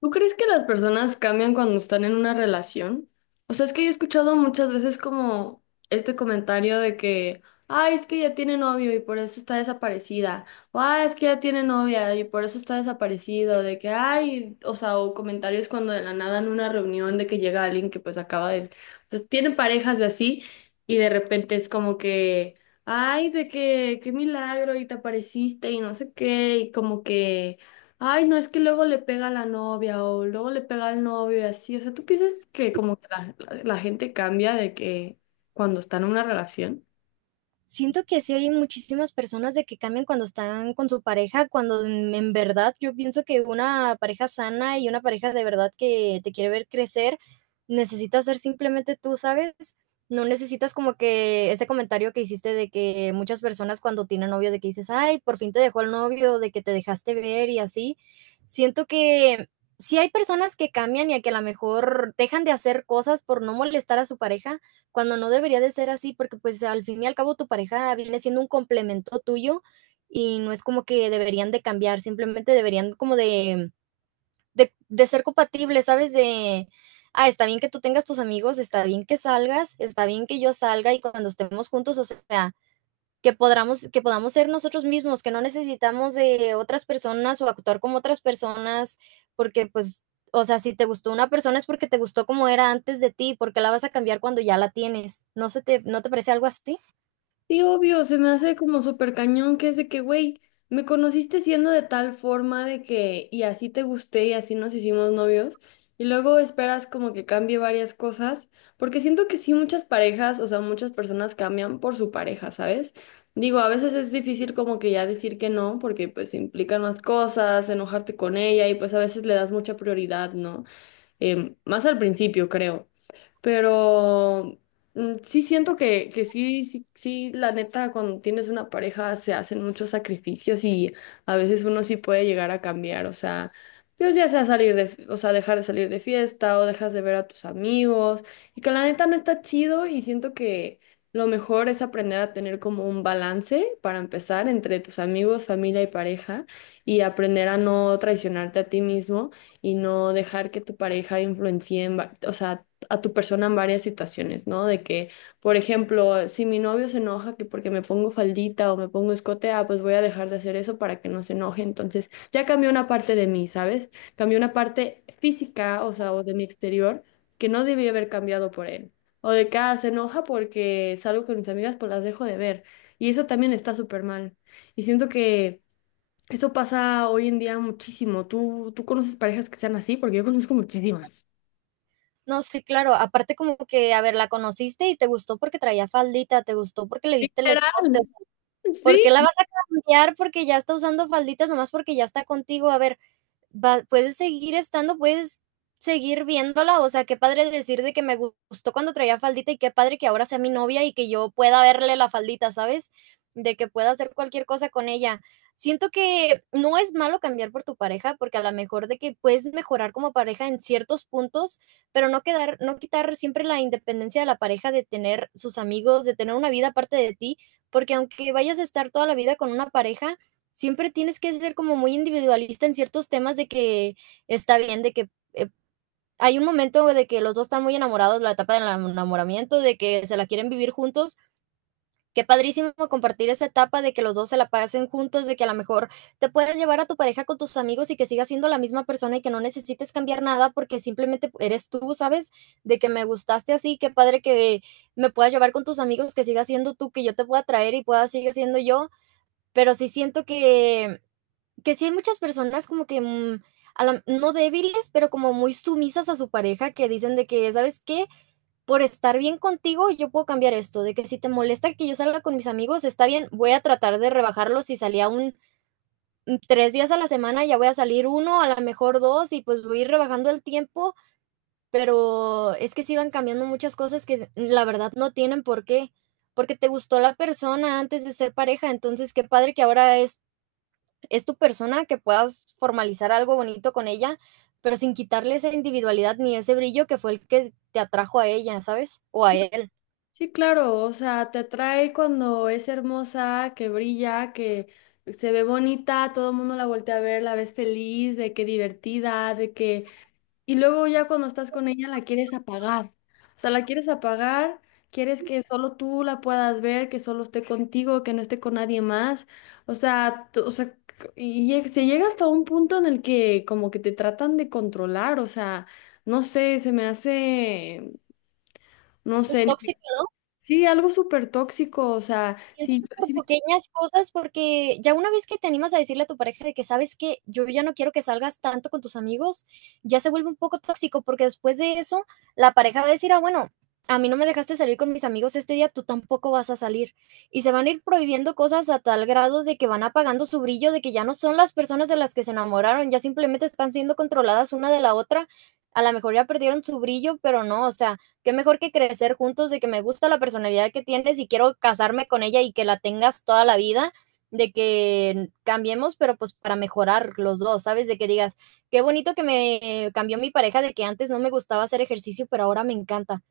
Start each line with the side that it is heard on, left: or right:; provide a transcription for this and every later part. left: ¿Tú crees que las personas cambian cuando están en una relación? O sea, es que yo he escuchado muchas veces como este comentario de que, ay, es que ya tiene novio y por eso está desaparecida. O, ay, es que ya tiene novia y por eso está desaparecido. De que, ay, o sea, o comentarios cuando de la nada en una reunión de que llega alguien que pues acaba de, pues tiene parejas y así, y de repente es como que, ay, de que, qué milagro y te apareciste y no sé qué, y como que... Ay, no, es que luego le pega a la novia o luego le pega al novio y así. O sea, ¿tú piensas que como que la gente cambia de que cuando está en una relación?
right: Siento que sí hay muchísimas personas de que cambian cuando están con su pareja, cuando en verdad yo pienso que una pareja sana y una pareja de verdad que te quiere ver crecer, necesitas ser simplemente tú, ¿sabes? No necesitas como que ese comentario que hiciste de que muchas personas cuando tienen novio, de que dices: "Ay, por fin te dejó el novio", de que te dejaste ver y así. Siento que sí hay personas que cambian y a que a lo mejor dejan de hacer cosas por no molestar a su pareja, cuando no debería de ser así, porque pues al fin y al cabo tu pareja viene siendo un complemento tuyo y no es como que deberían de cambiar, simplemente deberían como de, de ser compatibles, ¿sabes? De, ah, está bien que tú tengas tus amigos, está bien que salgas, está bien que yo salga y cuando estemos juntos, o sea, que podamos ser nosotros mismos, que no necesitamos de otras personas o actuar como otras personas, porque pues, o sea, si te gustó una persona es porque te gustó como era antes de ti, porque la vas a cambiar cuando ya la tienes. ¿No no te parece algo así?
left: Sí, obvio, se me hace como súper cañón que es de que, güey, me conociste siendo de tal forma de que, y así te gusté y así nos hicimos novios, y luego esperas como que cambie varias cosas, porque siento que sí muchas parejas, o sea, muchas personas cambian por su pareja, ¿sabes? Digo, a veces es difícil como que ya decir que no, porque pues implican más cosas, enojarte con ella, y pues a veces le das mucha prioridad, ¿no? Más al principio, creo. Pero sí siento que sí, sí, la neta, cuando tienes una pareja se hacen muchos sacrificios y a veces uno sí puede llegar a cambiar, o sea, pues ya sea salir de, o sea, dejar de salir de fiesta o dejas de ver a tus amigos y que la neta no está chido y siento que lo mejor es aprender a tener como un balance para empezar entre tus amigos, familia y pareja y aprender a no traicionarte a ti mismo y no dejar que tu pareja influencie en, o sea, a tu persona en varias situaciones, ¿no? De que, por ejemplo, si mi novio se enoja que porque me pongo faldita o me pongo escote, ah, pues voy a dejar de hacer eso para que no se enoje. Entonces, ya cambió una parte de mí, ¿sabes? Cambió una parte física, o sea, o de mi exterior, que no debía haber cambiado por él. O de que, ah, se enoja porque salgo con mis amigas, pues las dejo de ver. Y eso también está súper mal. Y siento que eso pasa hoy en día muchísimo. ¿Tú conoces parejas que sean así? Porque yo conozco muchísimas.
right: No, sí, claro. Aparte como que, a ver, la conociste y te gustó porque traía faldita, te gustó porque le viste el escote, o
left: Literal.
right: sea, ¿por
left: Sí.
right: qué la vas a cambiar porque ya está usando falditas nomás porque ya está contigo? A ver, va, puedes seguir estando, puedes seguir viéndola, o sea, qué padre decir de que me gustó cuando traía faldita y qué padre que ahora sea mi novia y que yo pueda verle la faldita, ¿sabes? De que pueda hacer cualquier cosa con ella. Siento que no es malo cambiar por tu pareja, porque a lo mejor de que puedes mejorar como pareja en ciertos puntos, pero no quitar siempre la independencia de la pareja de tener sus amigos, de tener una vida aparte de ti, porque aunque vayas a estar toda la vida con una pareja, siempre tienes que ser como muy individualista en ciertos temas de que está bien, de que hay un momento de que los dos están muy enamorados, la etapa del enamoramiento, de que se la quieren vivir juntos. Qué padrísimo compartir esa etapa de que los dos se la pasen juntos, de que a lo mejor te puedas llevar a tu pareja con tus amigos y que sigas siendo la misma persona y que no necesites cambiar nada porque simplemente eres tú, ¿sabes? De que me gustaste así, qué padre que me puedas llevar con tus amigos, que sigas siendo tú, que yo te pueda traer y pueda seguir siendo yo. Pero sí siento que sí hay muchas personas como que, a la- no débiles, pero como muy sumisas a su pareja, que dicen de que, ¿sabes qué? Por estar bien contigo, yo puedo cambiar esto, de que si te molesta que yo salga con mis amigos, está bien, voy a tratar de rebajarlo. Si salía 3 días a la semana, ya voy a salir uno, a lo mejor dos, y pues voy a ir rebajando el tiempo, pero es que sí van cambiando muchas cosas que la verdad no tienen por qué, porque te gustó la persona antes de ser pareja, entonces qué padre que ahora es tu persona, que puedas formalizar algo bonito con ella, pero sin quitarle esa individualidad ni ese brillo que fue el que te atrajo a ella, ¿sabes? O a él.
left: Sí, claro, o sea, te atrae cuando es hermosa, que brilla, que se ve bonita, todo el mundo la voltea a ver, la ves feliz, de que divertida, de que... Y luego ya cuando estás con ella la quieres apagar, o sea, la quieres apagar, quieres que solo tú la puedas ver, que solo esté contigo, que no esté con nadie más, o sea, tú- o sea, se llega hasta un punto en el que como que te tratan de controlar, o sea, no sé, se me hace... No
right: Pues
left: sé.
right: tóxico, ¿no?
left: Sí, algo súper tóxico, o sea,
right: Siento
left: sí,
right: que por
left: sí,
right: pequeñas cosas, porque ya una vez que te animas a decirle a tu pareja de que: "¿Sabes que Yo ya no quiero que salgas tanto con tus amigos", ya se vuelve un poco tóxico, porque después de eso, la pareja va a decir: "Ah, bueno, a mí no me dejaste salir con mis amigos este día, tú tampoco vas a salir". Y se van a ir prohibiendo cosas a tal grado de que van apagando su brillo, de que ya no son las personas de las que se enamoraron, ya simplemente están siendo controladas una de la otra. A la mejor ya perdieron su brillo, pero no, o sea, qué mejor que crecer juntos, de que me gusta la personalidad que tienes y quiero casarme con ella y que la tengas toda la vida, de que cambiemos, pero pues para mejorar los dos, ¿sabes? De que digas, qué bonito que me cambió mi pareja, de que antes no me gustaba hacer ejercicio, pero ahora me encanta.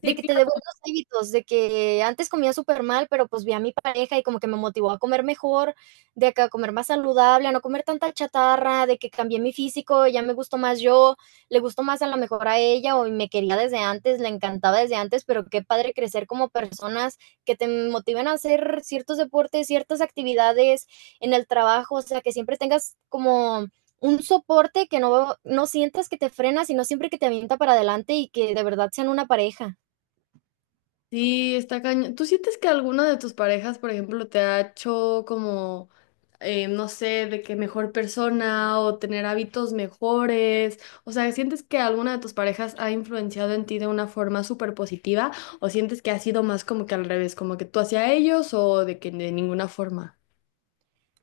right: De
left: sí,
right: que te
left: claro,
right: devuelvas hábitos, de que antes comía súper mal, pero pues vi a mi pareja y como que me motivó a comer mejor, de que a comer más saludable, a no comer tanta chatarra, de que cambié mi físico, ya me gustó más yo, le gustó más a lo mejor a ella o me quería desde antes, le encantaba desde antes, pero qué padre crecer como personas que te motiven a hacer ciertos deportes, ciertas actividades en el trabajo, o sea, que siempre tengas como un soporte que no, no sientas que te frena, sino siempre que te avienta para adelante y que de verdad sean una pareja.
left: sí, está cañón. ¿Tú sientes que alguna de tus parejas, por ejemplo, te ha hecho como, no sé, de que mejor persona o tener hábitos mejores? O sea, ¿sientes que alguna de tus parejas ha influenciado en ti de una forma súper positiva o sientes que ha sido más como que al revés, como que tú hacia ellos o de que de ninguna forma?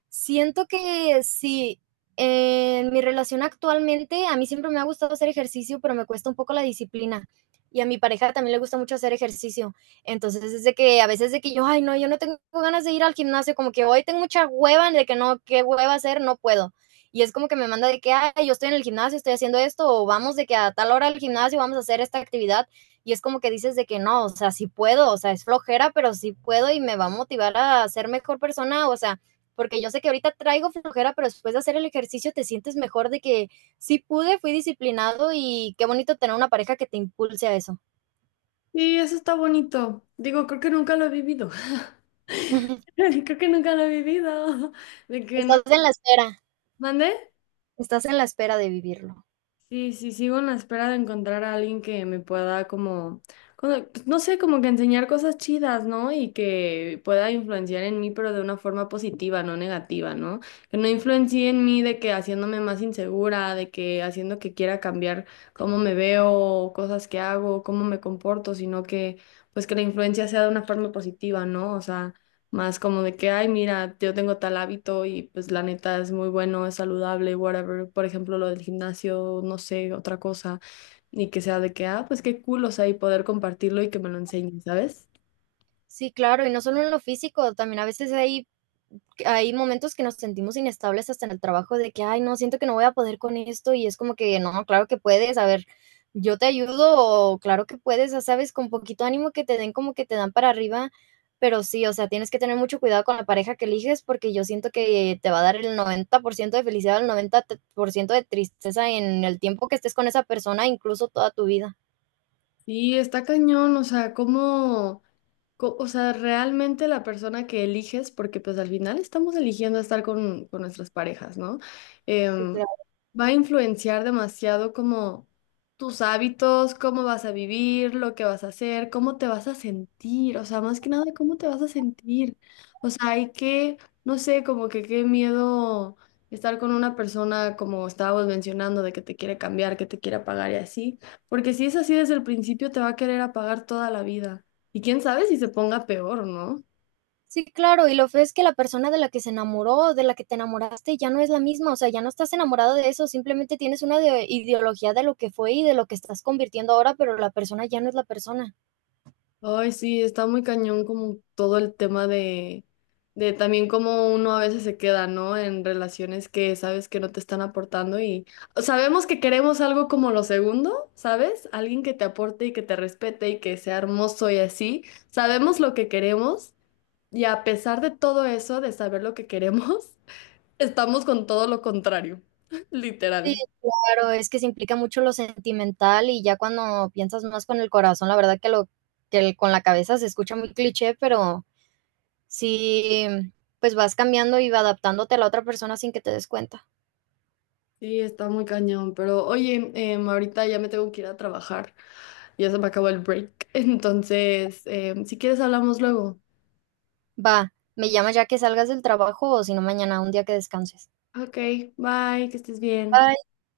right: Siento que sí, en mi relación actualmente, a mí siempre me ha gustado hacer ejercicio, pero me cuesta un poco la disciplina. Y a mi pareja también le gusta mucho hacer ejercicio. Entonces es de que a veces de que yo, ay, no, yo no tengo ganas de ir al gimnasio, como que hoy tengo mucha hueva, de que no, qué hueva hacer, no puedo. Y es como que me manda de que, ay, yo estoy en el gimnasio, estoy haciendo esto, o vamos de que a tal hora al gimnasio vamos a hacer esta actividad. Y es como que dices de que no, o sea, sí puedo, o sea, es flojera, pero sí puedo y me va a motivar a ser mejor persona, o sea, porque yo sé que ahorita traigo flojera, pero después de hacer el ejercicio te sientes mejor de que sí pude, fui disciplinado y qué bonito tener una pareja que te impulse a eso.
left: Sí, eso está bonito. Digo, creo que nunca lo he vivido. Creo que nunca lo he vivido. De que...
right: Estás en la espera,
left: ¿Mande?
right: estás en la espera de vivirlo.
left: Sí, sí, sigo en la espera de encontrar a alguien que me pueda como, pues, no sé, como que enseñar cosas chidas, ¿no? Y que pueda influenciar en mí, pero de una forma positiva, no negativa, ¿no? Que no influencie en mí de que haciéndome más insegura, de que haciendo que quiera cambiar cómo me veo, cosas que hago, cómo me comporto, sino que pues que la influencia sea de una forma positiva, ¿no? O sea... Más como de que, ay, mira, yo tengo tal hábito y pues la neta es muy bueno, es saludable, whatever. Por ejemplo, lo del gimnasio, no sé, otra cosa. Y que sea de que, ah, pues qué cool, o sea, y poder compartirlo y que me lo enseñen, ¿sabes?
right: Sí, claro, y no solo en lo físico, también a veces hay momentos que nos sentimos inestables hasta en el trabajo de que, ay, no, siento que no voy a poder con esto y es como que, no, claro que puedes, a ver, yo te ayudo o claro que puedes, ya sabes, con poquito ánimo que te den como que te dan para arriba, pero sí, o sea, tienes que tener mucho cuidado con la pareja que eliges porque yo siento que te va a dar el 90% de felicidad, el 90% de tristeza en el tiempo que estés con esa persona, incluso toda tu vida.
left: Sí, está cañón, o sea, cómo, o sea, realmente la persona que eliges, porque pues al final estamos eligiendo estar con nuestras parejas, ¿no?
right: Sí,
left: Em,
right: claro.
left: va a influenciar demasiado como tus hábitos, cómo vas a vivir, lo que vas a hacer, cómo te vas a sentir, o sea, más que nada, cómo te vas a sentir. O sea, hay que, no sé, como que qué miedo estar con una persona como estábamos mencionando, de que te quiere cambiar, que te quiere pagar y así. Porque si es así desde el principio, te va a querer apagar toda la vida. Y quién sabe si se ponga peor, ¿no?
right: Sí, claro, y lo feo es que la persona de la que se enamoró, de la que te enamoraste, ya no es la misma, o sea, ya no estás enamorado de eso, simplemente tienes una de- ideología de lo que fue y de lo que estás convirtiendo ahora, pero la persona ya no es la persona.
left: Ay, sí, está muy cañón como todo el tema de también cómo uno a veces se queda, ¿no? En relaciones que sabes que no te están aportando y sabemos que queremos algo como lo segundo, ¿sabes? Alguien que te aporte y que te respete y que sea hermoso y así. Sabemos lo que queremos y a pesar de todo eso, de saber lo que queremos, estamos con todo lo contrario,
right: Sí,
left: literal.
right: claro, es que se implica mucho lo sentimental y ya cuando piensas más con el corazón, la verdad que lo que el- con la cabeza se escucha muy cliché, pero sí, pues vas cambiando y va adaptándote a la otra persona sin que te des cuenta.
left: Sí, está muy cañón, pero oye, ahorita ya me tengo que ir a trabajar, ya se me acabó el break, entonces, si quieres hablamos luego.
right: Va, me llamas ya que salgas del trabajo o si no mañana, un día que descanses.
left: Ok, bye, que estés bien.
right: Bye.